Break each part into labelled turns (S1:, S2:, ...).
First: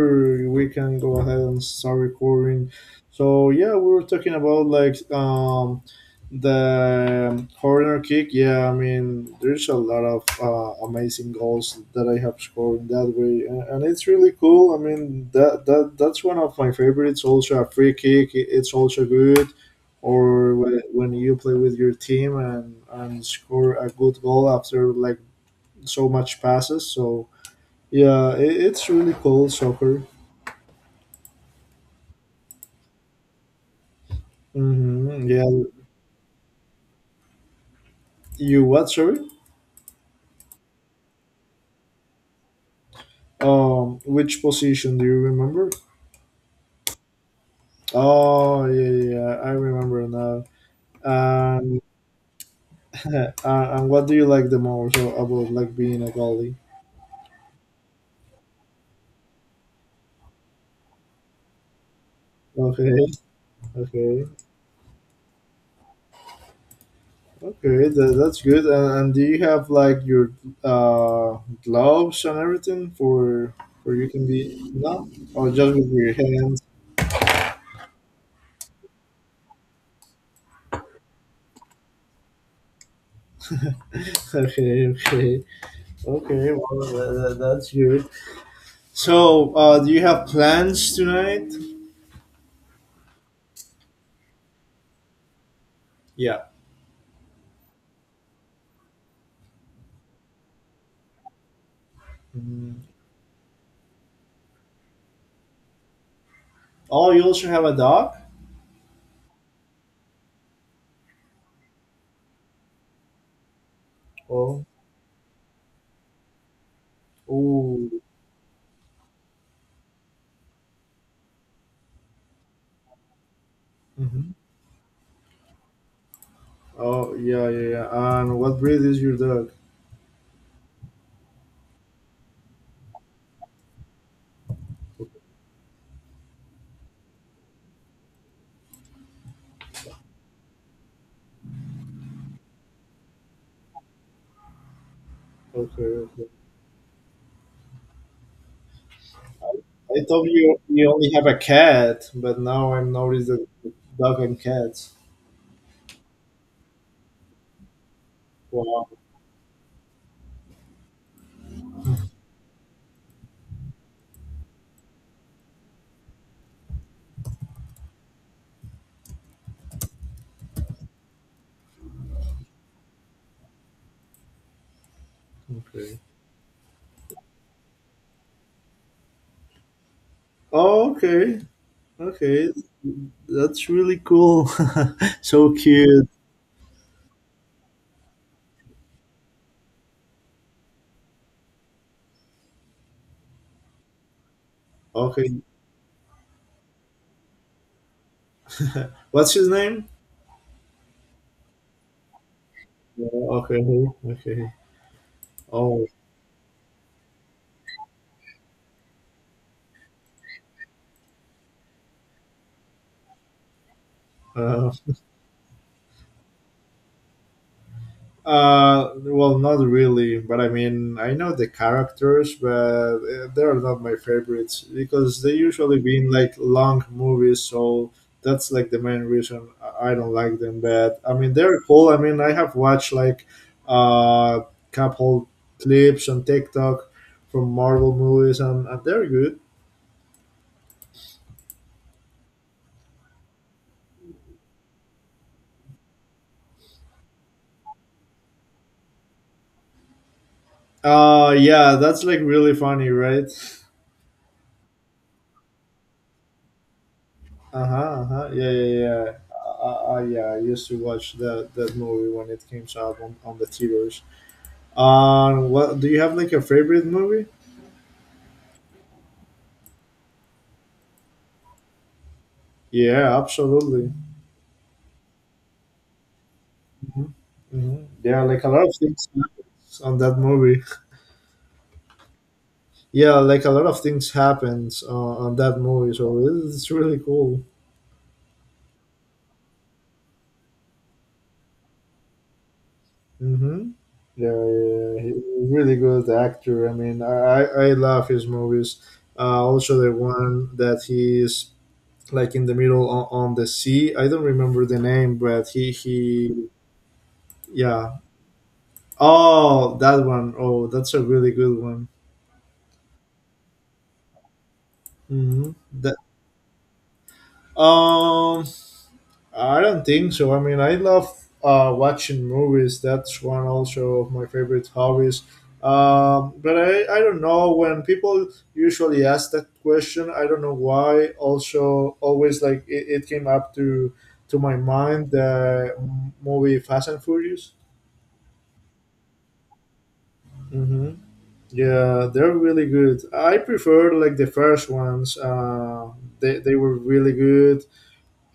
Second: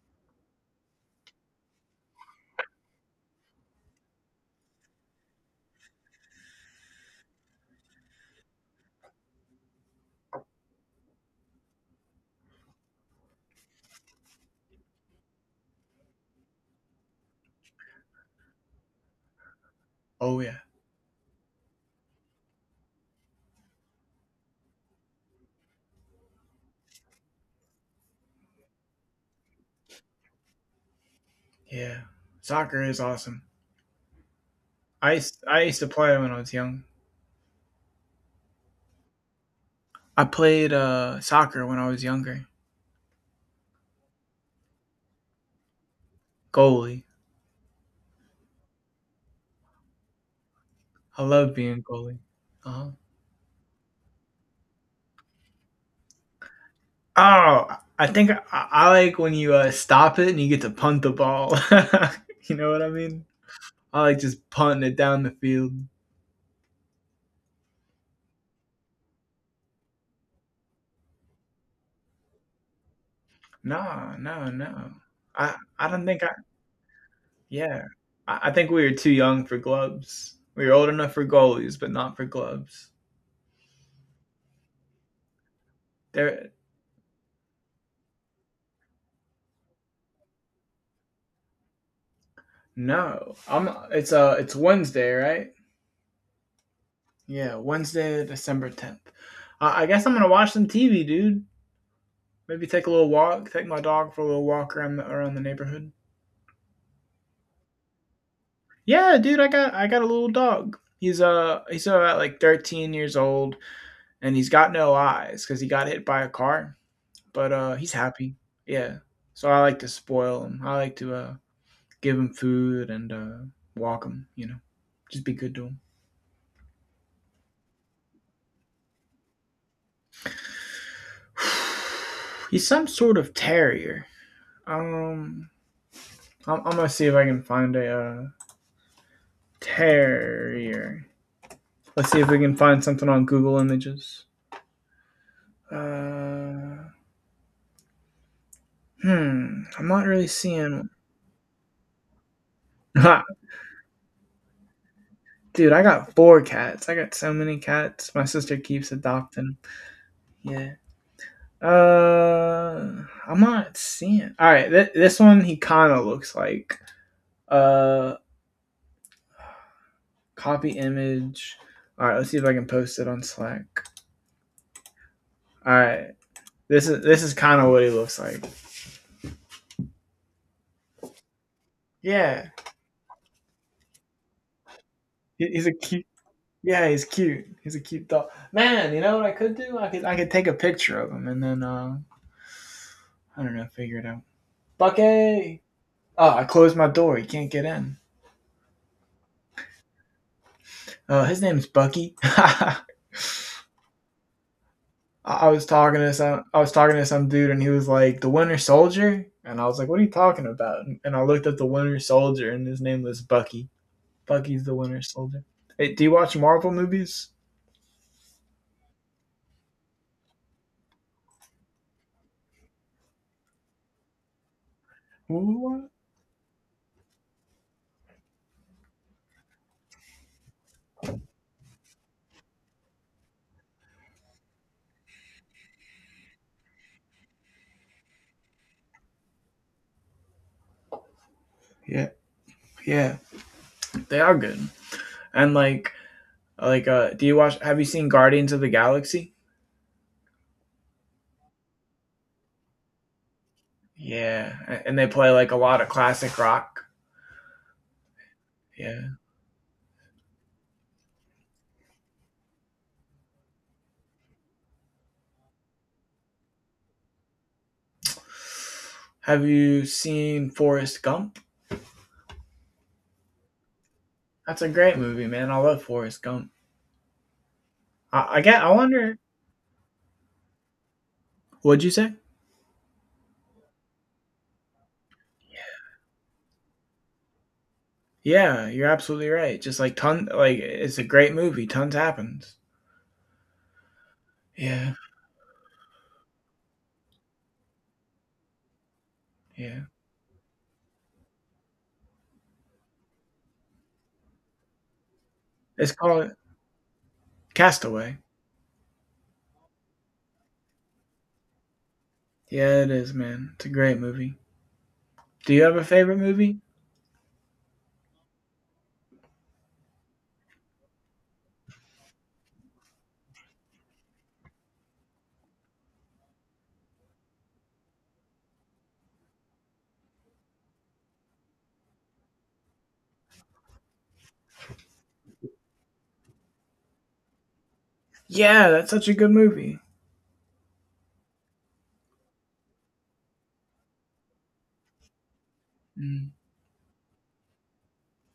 S1: We can go ahead and start recording. We were talking about like the corner kick. Yeah, I mean there's a lot of amazing goals that I have scored in that way, and it's really cool. I mean that's one of my favorites. Also a free kick, it's also good.
S2: Oh
S1: Or
S2: yeah,
S1: when you play with your team and score a good goal after like so much passes. So yeah, it's really cool soccer.
S2: yeah. Soccer is awesome. I
S1: Mm-hmm.
S2: used,
S1: Yeah,
S2: I used to play when I was young.
S1: you what? Sorry.
S2: I played soccer when I was younger.
S1: Which position do you remember?
S2: Goalie.
S1: Oh, yeah, yeah, yeah, I remember now.
S2: I love
S1: Um,
S2: being goalie. Uh-huh.
S1: and what do you like the most about like being a goalie?
S2: Oh, I like when you stop it and you get to punt the ball. You know what I
S1: Okay,
S2: mean? I like
S1: okay,
S2: just punting it down the field.
S1: okay. That's good. And do you have like your uh gloves and everything
S2: No,
S1: for you can be
S2: no, no.
S1: no, or just
S2: I
S1: with
S2: don't
S1: your
S2: think I.
S1: hands?
S2: Yeah, I think we were too young for gloves. We were old enough for goalies, but not for gloves.
S1: Okay, okay,
S2: There
S1: okay. Well, that's good. So, do you have plans tonight?
S2: No, I'm. It's Wednesday, right?
S1: Yeah.
S2: Yeah, Wednesday, December 10th. I guess I'm gonna watch some TV, dude. Maybe
S1: Mhm.
S2: take a little walk, take my dog for a little walk around around the neighborhood.
S1: Oh, you also have a dog?
S2: Yeah, dude, I got a little dog. He's about like 13 years old, and he's
S1: Oh.
S2: got no eyes because he got hit by a car. But
S1: Oh.
S2: he's happy. Yeah. So I like to spoil him. I like to give him food and walk him.
S1: Hmm.
S2: You know, just be good to him.
S1: Oh, yeah, yeah, yeah. And what breed is your dog?
S2: He's some sort of terrier. Um, I'm gonna see if I can find a terrier. Let's see if we can find something on Google Images.
S1: Okay, okay.
S2: Uh, I'm
S1: I
S2: not really
S1: thought you
S2: seeing.
S1: you only have a cat, but now I'm
S2: Ha,
S1: noticed that dog and cats.
S2: dude, I got four cats. I got so many cats. My sister
S1: Wow.
S2: keeps adopting. Yeah. Uh, I'm not seeing. All right, this one he kind of looks like. Uh, copy image. All right, let's see if I can post it on Slack. All
S1: Okay.
S2: right. This is kind of what he looks like.
S1: Oh, okay. Okay.
S2: Yeah,
S1: That's really cool. so
S2: he's a cute.
S1: cute.
S2: Yeah, he's cute. He's a cute dog. Man, you know what I could do? I could take a picture of him and then I don't know, figure it out.
S1: Okay.
S2: Bucky. Oh, I closed my door. He can't get in.
S1: What's his name?
S2: His name's Bucky.
S1: Yeah, okay. Okay. Oh.
S2: I was talking to some dude and he was like the Winter Soldier and I was like, what are you talking about? And I looked up the Winter Soldier and his name was Bucky.
S1: Uh,
S2: Bucky's the Winter Soldier. Hey, do you watch Marvel movies?
S1: uh, well, not really, but I mean, I know the characters, but they are not my favorites because they usually
S2: What?
S1: been like long movies, so that's like the main reason I don't like them. But I mean, they're cool. I mean, I have watched like uh couple clips on TikTok from Marvel movies, and they're good.
S2: Yeah. Yeah, they are good. And do you watch have you seen Guardians of the Galaxy?
S1: Yeah, that's like really funny, right?
S2: Yeah, and they play like a lot of classic rock.
S1: Uh-huh, uh-huh. Yeah, yeah, yeah.
S2: Yeah.
S1: Yeah, I used to watch that movie when it came out on the theaters. What do you have like a favorite movie?
S2: Have you seen Forrest Gump?
S1: Yeah, absolutely.
S2: That's a great movie, man. I love Forrest Gump.
S1: Hmm. Hmm. Yeah,
S2: I, I
S1: like a
S2: get
S1: lot
S2: I
S1: of things
S2: wonder
S1: happens on that movie.
S2: what'd you say?
S1: Yeah, like a lot of things happens on that movie, so it's really cool.
S2: Yeah, you're absolutely right. Just like ton like it's a great movie. Tons happens.
S1: Mm-hmm. Yeah, yeah,
S2: Yeah.
S1: yeah. He's a really good actor. I mean, I love his movies. Also,
S2: Yeah.
S1: the one that he's like in the middle on the sea. I don't remember the name, but he
S2: It's called
S1: he yeah.
S2: Castaway.
S1: Oh, that one. Oh, that's a really good one.
S2: Yeah, it is, man. It's a great movie.
S1: Hmm.
S2: Do you have a
S1: That
S2: favorite movie?
S1: um, I don't think so. I mean, I love watching movies. That's one also of my favorite hobbies. But I don't know when people usually ask that question. I don't know why. Also, always like it came up to my mind the movie Fast and Furious.
S2: Yeah, that's such a good movie.
S1: Mm-hmm. Yeah, they're really good. I prefer like the first ones.
S2: Mm.
S1: They were really good.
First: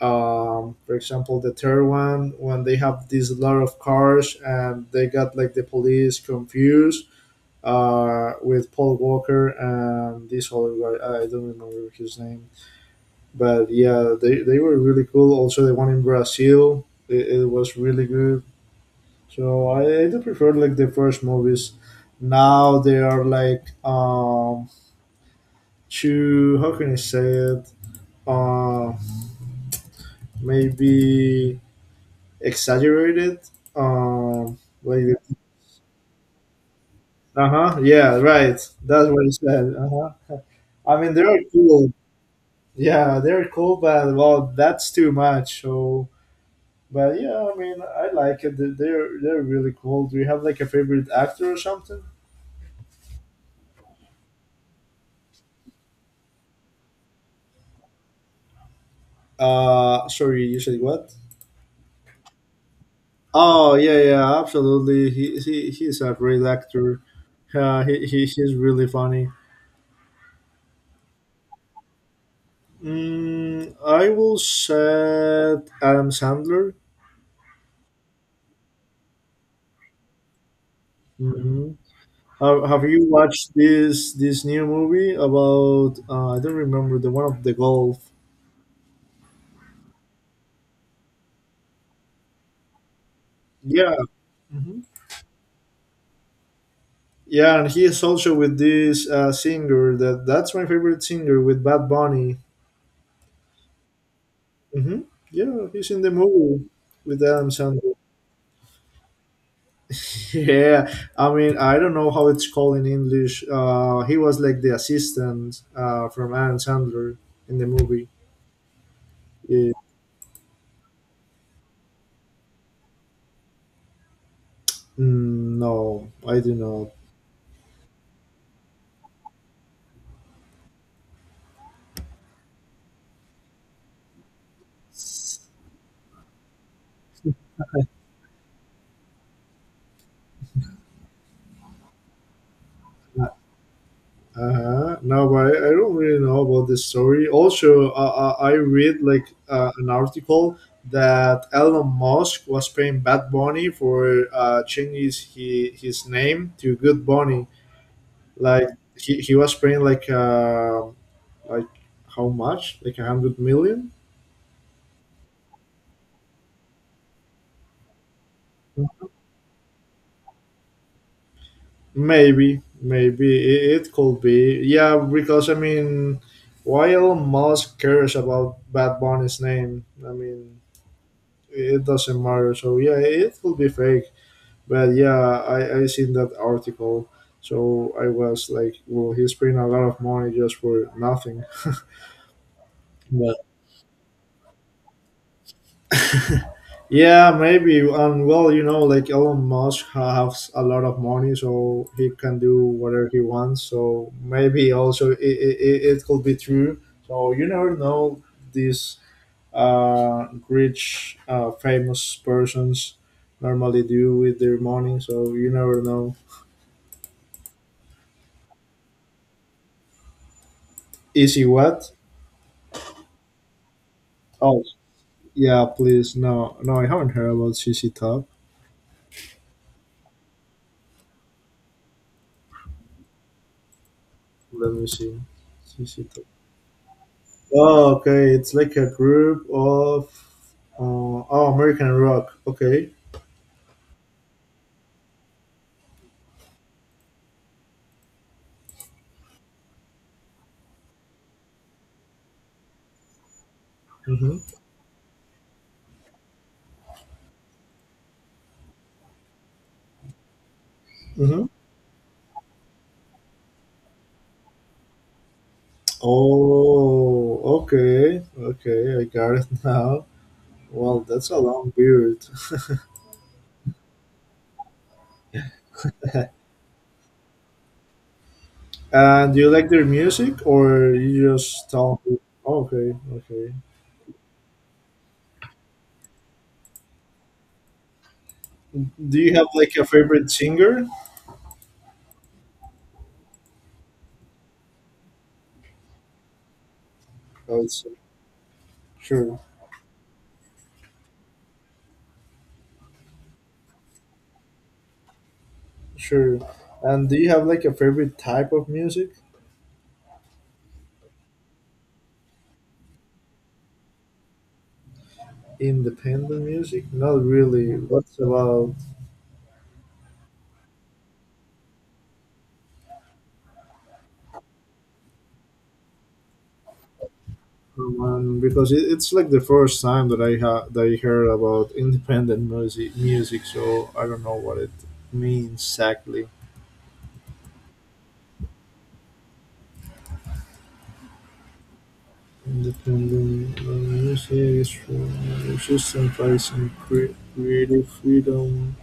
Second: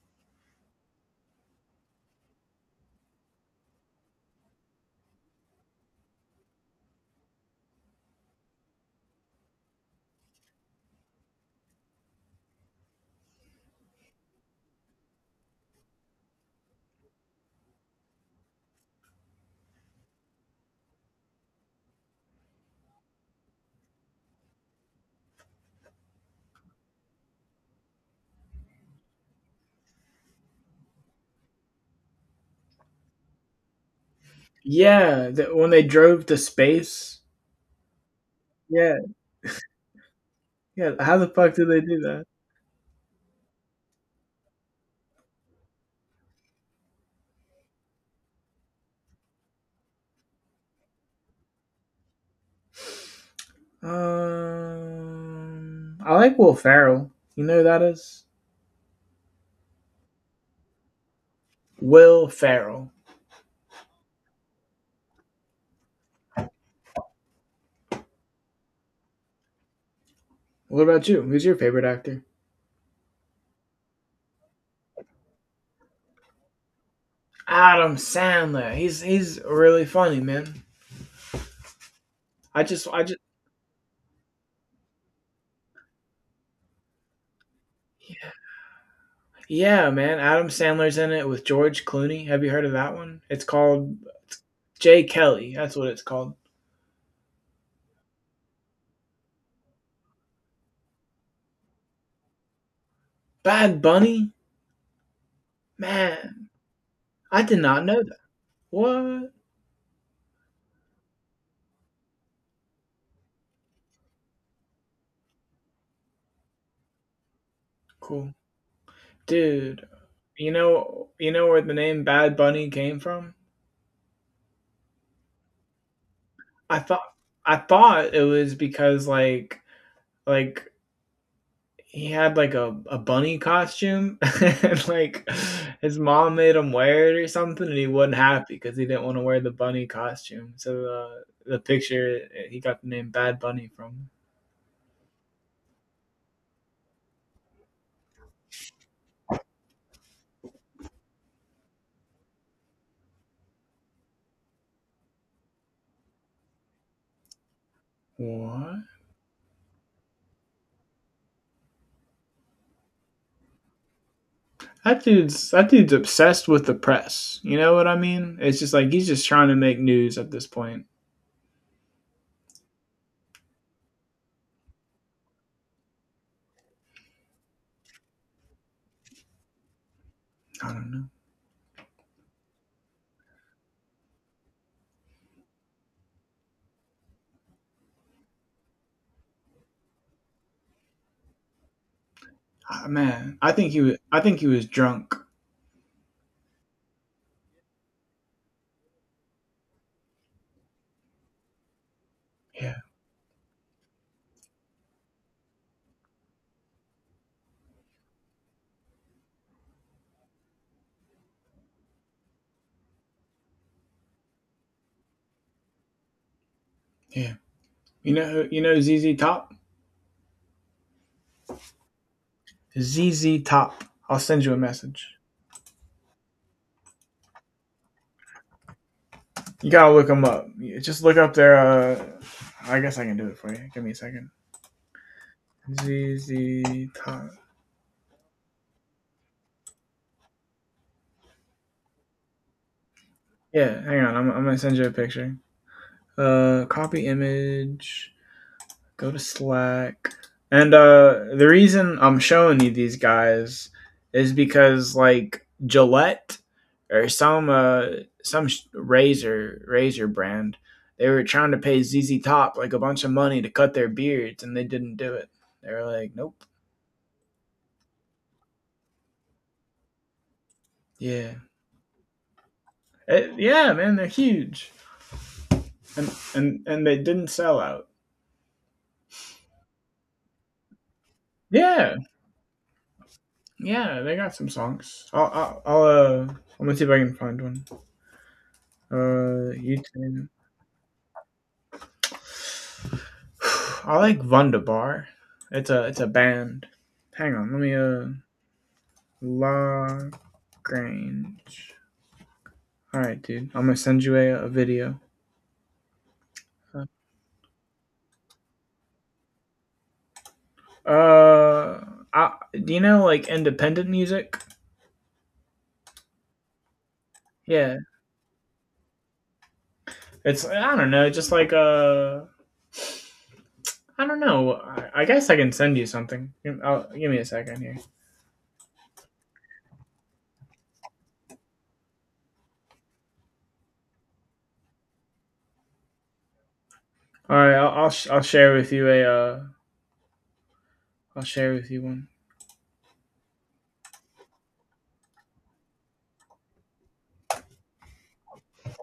S1: For example, the third one when they have this lot of cars and they got like the police confused with Paul Walker and this other guy. I don't remember his name, but yeah, they were really cool. Also, the one in Brazil, it was really good. So I do prefer like the first movies. Now they are like too how can I say it? Uh, maybe exaggerated. Um, like
S2: Yeah, when they drove to space.
S1: uh huh. Yeah, right.
S2: Yeah,
S1: That's what you said. Uh huh.
S2: yeah.
S1: I mean,
S2: How the
S1: they're
S2: fuck did they
S1: cool.
S2: do that?
S1: Yeah, they're cool, but well, that's too much. So, but yeah, I mean, I like it. They're really cool. Do you have like a favorite actor or something?
S2: I like Will Ferrell. You know who that is?
S1: Sorry, you said what?
S2: Will Ferrell.
S1: Oh yeah, yeah, absolutely. He's a great actor. He he's really funny.
S2: What about you? Who's your favorite actor?
S1: Mm, I will say Adam Sandler.
S2: Adam Sandler. He's really funny, man.
S1: Hmm. Have, have you
S2: I just
S1: watched this new movie about? I don't remember the one of the golf.
S2: yeah, man. Adam Sandler's in it with George Clooney. Have you heard of that one? It's
S1: Yeah,
S2: called
S1: hmm
S2: J. Kelly. That's what it's called.
S1: yeah, and he is also with this singer that that's my favorite singer with Bad Bunny.
S2: Bad Bunny.
S1: Hmm. Yeah, he's in the
S2: Man,
S1: movie with
S2: I
S1: Adam
S2: did not
S1: Sandler.
S2: know that. What?
S1: Yeah, I mean, I don't know how it's called in English. He was like the assistant from Adam Sandler in the movie.
S2: Cool.
S1: Yeah.
S2: Dude, you know where the name Bad Bunny came from?
S1: Mm, no, I do
S2: I
S1: not.
S2: thought I thought it was because like he had like a bunny costume and like his mom made him wear it or something and he wasn't happy because he didn't want to wear the bunny costume. So the picture he got the name Bad Bunny from.
S1: Uh-huh. No, but I don't really know about this story. Also, I read like an article that Elon Musk was paying Bad Bunny for changing his name to Good Bunny. Like
S2: What?
S1: he was paying like how much? Like 100 million?
S2: That dude's obsessed with the press. You know what I mean? It's just like he's just trying to make news at this point.
S1: Maybe, maybe it could be. Yeah, because I mean, why Elon Musk cares about Bad Bunny's name? I mean,
S2: I don't know.
S1: it doesn't matter. So yeah, it could be fake. But yeah, I seen that article. So I was like, well, he's paying a lot of money just for nothing.
S2: Ah, man, I think he was. I think he was drunk.
S1: Yeah, maybe. And well, you know, like Elon Musk has a lot of money, so he can do
S2: Yeah,
S1: whatever he wants. So maybe also it could be true. So you never know these rich, famous persons normally do with their money. So you never know.
S2: yeah. You know, you know Z Z Top.
S1: Is he what?
S2: Z Z Top. I'll send you a
S1: Oh,
S2: message.
S1: yeah, please. No, no, I haven't heard about C C Top.
S2: You gotta look him up. Just look up their. I guess I can do it for you. Give me a second.
S1: Let me see.
S2: Z
S1: C CC.
S2: Z Top.
S1: Oh, okay. It's like a group of uh, oh American rock. Okay.
S2: Yeah, hang on. I'm gonna send you a picture. Copy image. Go to Slack. And the reason I'm showing you these guys is
S1: Mhm.
S2: because like Gillette or some razor brand, they were
S1: Mhm.
S2: trying to pay ZZ Top like a bunch of money to cut their beards, and they didn't do it. They were like, nope.
S1: Oh, okay. Okay, I got it now. Well, that's
S2: Yeah,
S1: a long beard.
S2: Yeah, man, they're huge, and they didn't sell out.
S1: And do you like their music, or you just
S2: Yeah,
S1: don't? Okay, okay.
S2: yeah, they got some songs. I'm gonna see if I can find one.
S1: Do you have like a
S2: YouTube.
S1: favorite singer?
S2: I like Wunderbar. It's a band. Hang on, let
S1: Oh,
S2: me
S1: it's, sure,
S2: Lagrange. All right, dude. I'm gonna send you a video.
S1: sure. And do you have like a favorite type of music?
S2: Uh, I, do you know like independent music?
S1: Independent music? Not really.
S2: Yeah,
S1: What's about
S2: it's I don't know, just like I don't know. I guess I can send you something. Give me a second here.
S1: um, because it's like the first time that that I heard about independent music, music. So I don't know what it means exactly.
S2: All right, I'll share with you a I'll share with you one.
S1: Independent music is from sacrificing creative freedom.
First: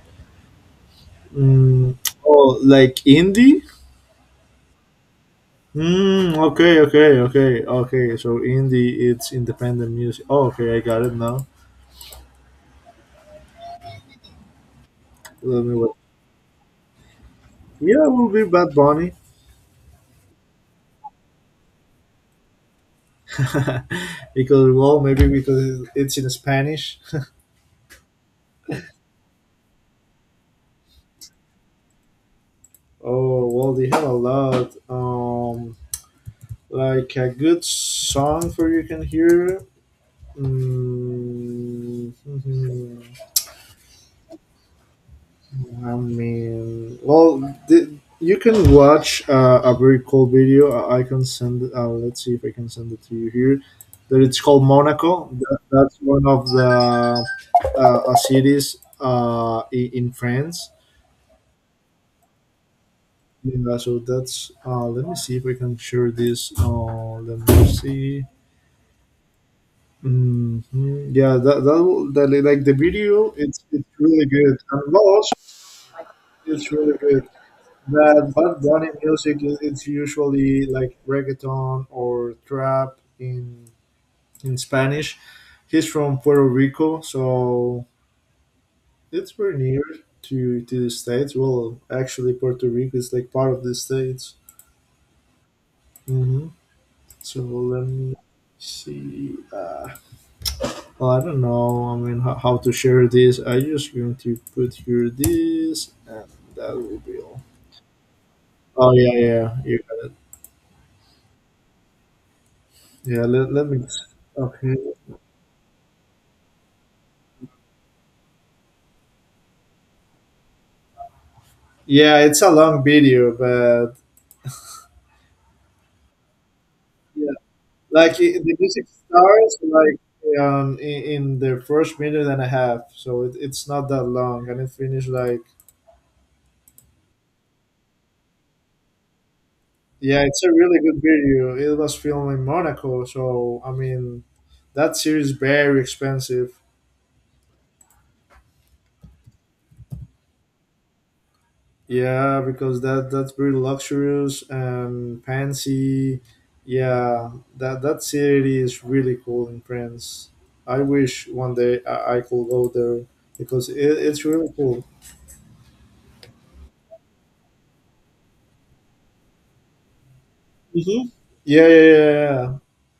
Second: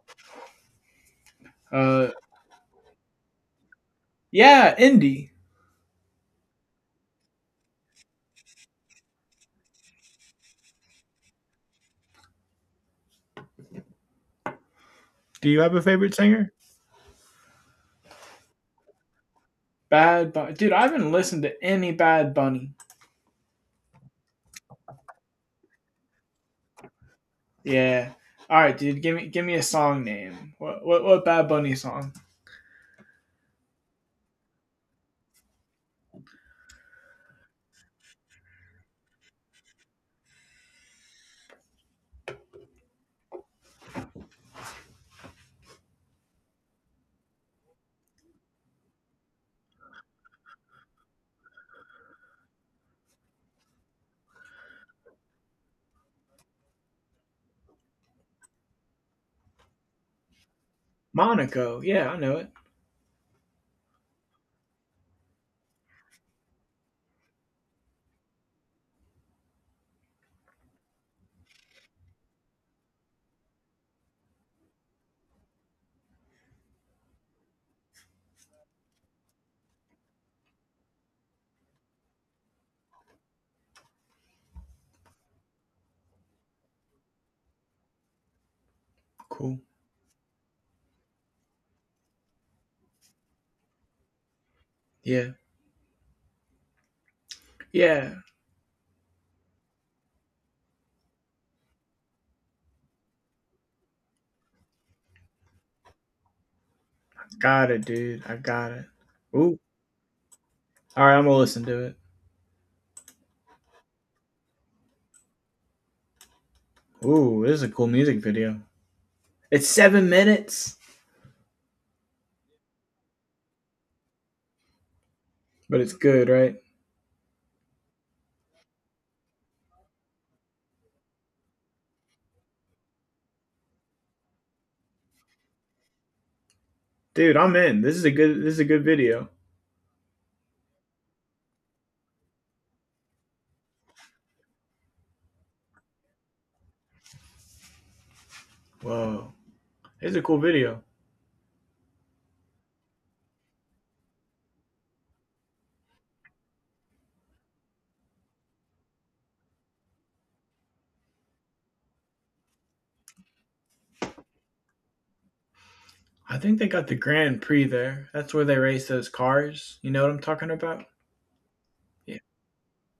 S1: Mm,
S2: Uh,
S1: oh, like indie?
S2: yeah, indie.
S1: Mm, okay, okay, okay, okay. So indie, it's independent music. Oh, okay, I got it now.
S2: Do you
S1: Let
S2: have
S1: me
S2: a
S1: what.
S2: favorite singer?
S1: Yeah, it will be Bad Bunny.
S2: Bad Bunny, dude. I haven't listened to any Bad Bunny.
S1: because well maybe because it's in Spanish.
S2: Yeah. All right, dude. Give me a song name. What Bad Bunny song?
S1: Oh well, they have a lot like a good song for you can hear mm, I mean well the, you can watch a very cool video I can send let's see if I can send it to you here that it's called Monaco. That's one of the cities in France.
S2: Monaco. Yeah, I know it.
S1: Yeah, so that's let me see if I can share this. Let me see. Hmm. Yeah, that like the video it's really good. And Lost it's really good. That background in music is it's usually like reggaeton or trap in Spanish. He's from Puerto Rico, so it's very
S2: Cool.
S1: near to the states. Well, actually, Puerto Rico is like part of the states.
S2: Yeah.
S1: Mhm. So let
S2: Yeah.
S1: me see. Well, I don't know. I mean, how to share this? I just going to put here this, and that will be all.
S2: Got it, dude. I got it.
S1: Oh yeah, yeah,
S2: Ooh.
S1: yeah.
S2: All right, I'm gonna listen to it.
S1: Yeah let me. Okay.
S2: Ooh, this is a cool music video. It's 7 minutes,
S1: Yeah, it's a long video, but
S2: but it's good, right?
S1: yeah, like it, the music starts like in the first minute and a half, so it's not that long, and it finished like
S2: Dude, I'm in. This is a good video.
S1: yeah, it's a really good video. It was filmed in Monaco, so I mean, that series very expensive.
S2: Whoa. This is a cool video.
S1: Yeah, because that's very luxurious and fancy. Yeah, that city is really cool in France. I wish one day I could go there because it's really cool.
S2: I think they got the Grand Prix there. That's where they race those cars. You know what I'm talking about?
S1: Hmm. Yeah, yeah, yeah,
S2: Yeah.
S1: yeah.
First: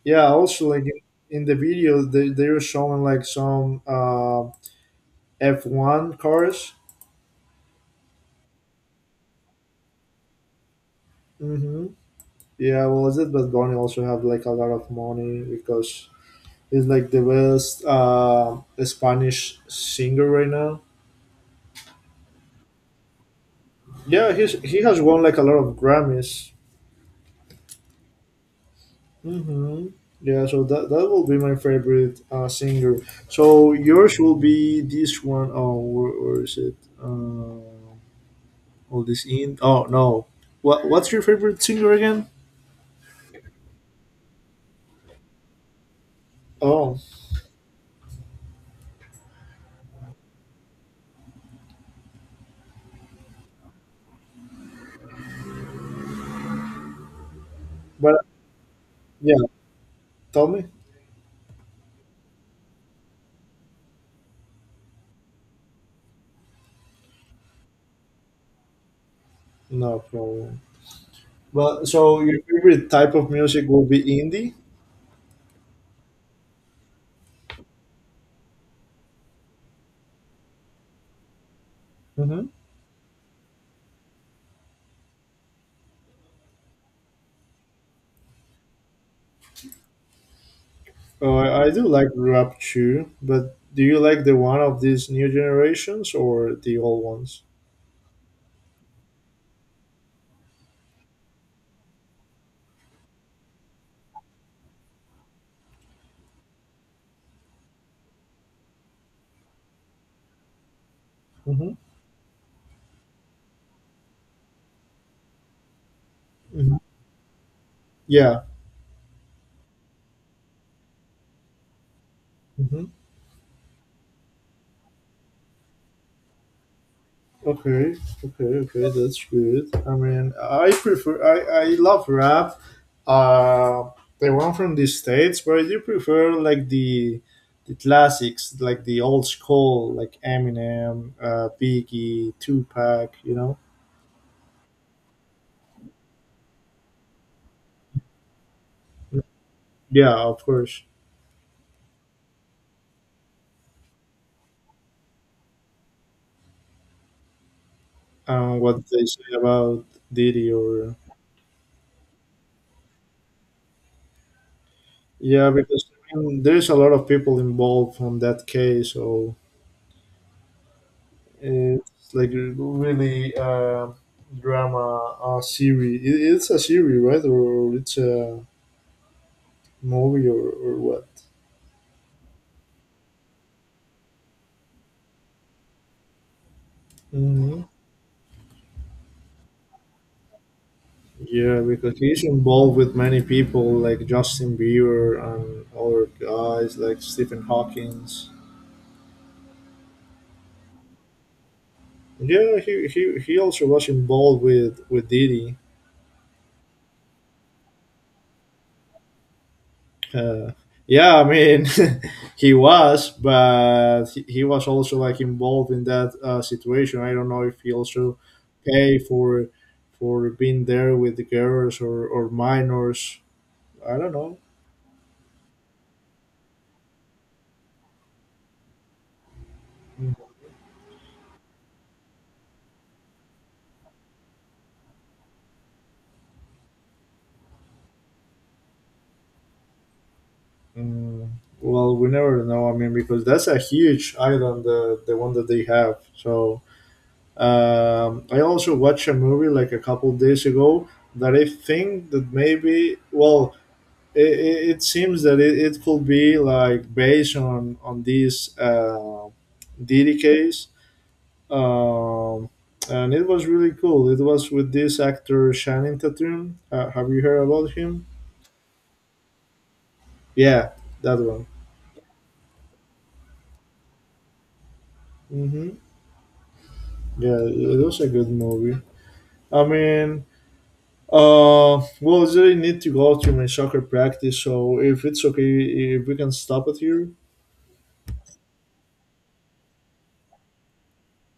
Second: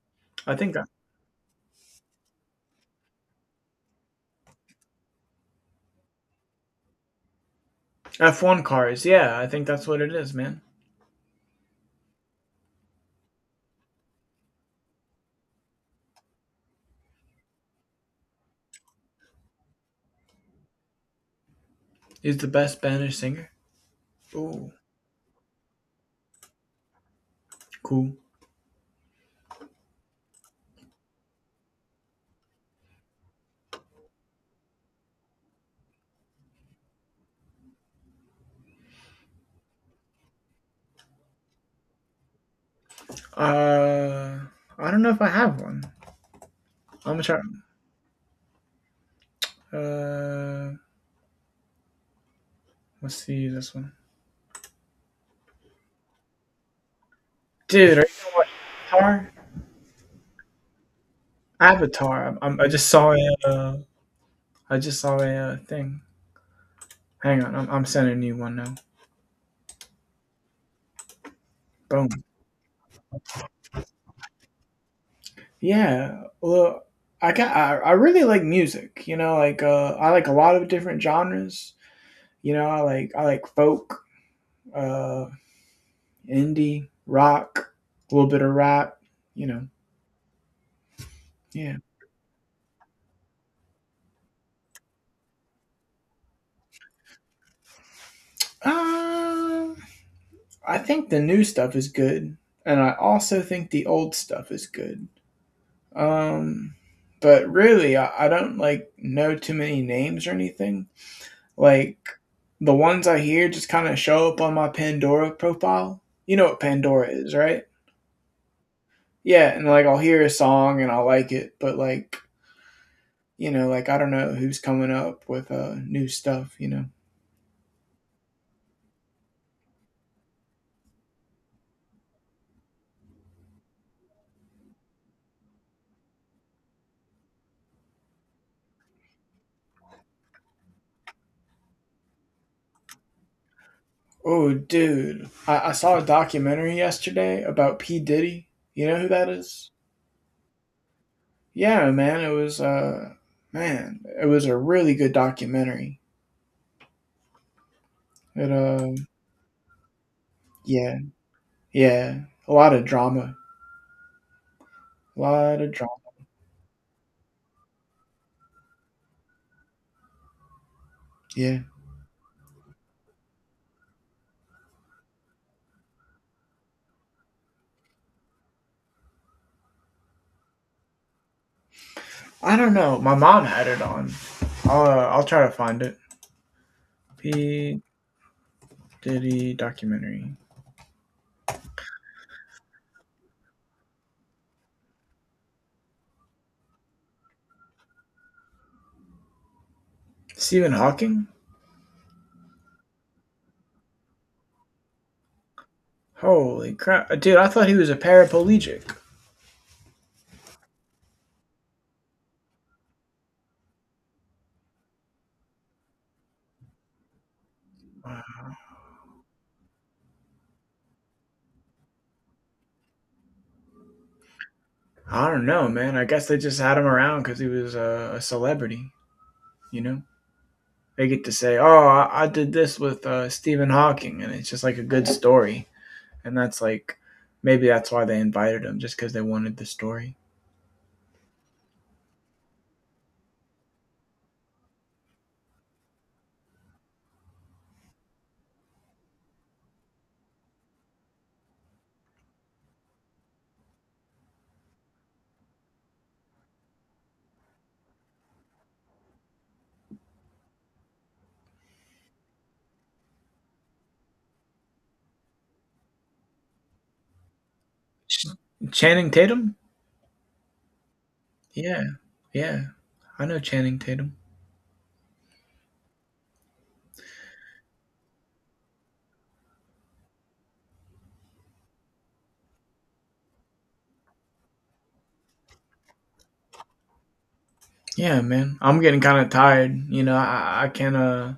S1: Yeah,
S2: I
S1: also,
S2: think I,
S1: like in the video, they were showing like some F1 cars.
S2: F1 cars. Yeah, I think that's what it is, man.
S1: Mm-hmm. Yeah, well, Elizabeth Barney also have like a lot of money because he's like the best Spanish singer right now.
S2: He's the best Spanish singer.
S1: Yeah,
S2: Ooh,
S1: he has won like a lot of Grammys.
S2: cool.
S1: Hmm. Yeah, so that that will be my favorite singer. So yours will be this one. Oh, where is it? All this in. Oh no, what's your favorite singer again?
S2: Uh, I don't know if I have one.
S1: Oh,
S2: I'm gonna try. Uh, let's see this one. Dude, are you
S1: but
S2: gonna watch Avatar?
S1: yeah, tell me.
S2: Avatar. I just saw a. I just saw a thing. Hang on, I'm sending you one now.
S1: No problem. But
S2: Boom.
S1: so your favorite type of music will be indie.
S2: Yeah. Well, I got. I really like music. You know, like I like a lot of different genres.
S1: Mm-hmm.
S2: You know, I like folk, uh, indie, rock, a little bit of rock, you know.
S1: Oh, I
S2: Yeah.
S1: do like rap too, but do you like the one of these new generations or the old ones?
S2: Um, I think the new stuff is good, and I also think the old stuff is good. Um, but really, I don't like know too many names or anything.
S1: Mm-hmm.
S2: Like the ones I hear just kind of show up on my Pandora profile. You know what
S1: Hmm.
S2: Pandora is, right?
S1: Yeah.
S2: Yeah, and like I'll hear a song and I'll like it, but like
S1: Hmm.
S2: you know, like I don't know who's coming up with new stuff, you know.
S1: Okay. Okay. Okay. That's good. I mean, I prefer. I love rap. Uh, the one from the states, but I do prefer like the classics, like the old school, like Eminem, Biggie, Tupac. You know.
S2: Oh, dude, I saw a documentary yesterday about P. Diddy. You know who that is?
S1: Yeah, of course.
S2: Yeah, man, it was a really good documentary. It
S1: And what they say about Diddy or
S2: yeah, yeah, a lot of drama, a
S1: yeah,
S2: lot of
S1: because
S2: drama.
S1: I mean, there's a lot of people involved on that case, so
S2: Yeah.
S1: it's like really drama series. It's a series, right, or it's a movie, or what?
S2: I don't know. My mom had it on. I'll try to find it.
S1: Hmm.
S2: P Diddy documentary.
S1: Yeah, because he's involved with many people like Justin Bieber and other guys like Stephen Hawkins.
S2: Stephen Hawking.
S1: Yeah, he also was involved with Diddy.
S2: Holy crap, dude! I thought he was a paraplegic.
S1: Uh, yeah, I mean, he was, but he was also like involved in that situation. I don't know if he also
S2: Uh,
S1: paid for being there with the girls or minors. I don't know.
S2: I don't know, man. I guess they just had him around because he was a celebrity. You know, they get to say, "Oh, I did this with Stephen Hawking," and it's just like a good story. And that's like, maybe that's why they invited him, just because they wanted the story.
S1: Mm, well, we never know. I mean, because that's a huge island, the one that they have. So I also watched a movie like a couple days ago that I think that maybe well it seems that it could be like based on this Diddy case, um, and it was really cool. It was with this actor Shannon Tatum. Have you heard about him?
S2: Ch- Channing Tatum.
S1: Yeah, that one.
S2: Yeah, yeah. I know Channing Tatum.
S1: Hmm. Yeah, it was a good movie. I mean, well, I really need to go to my soccer practice, so if it's okay, if we can stop it here.
S2: Yeah, man. I'm getting kind of tired. You know, I can't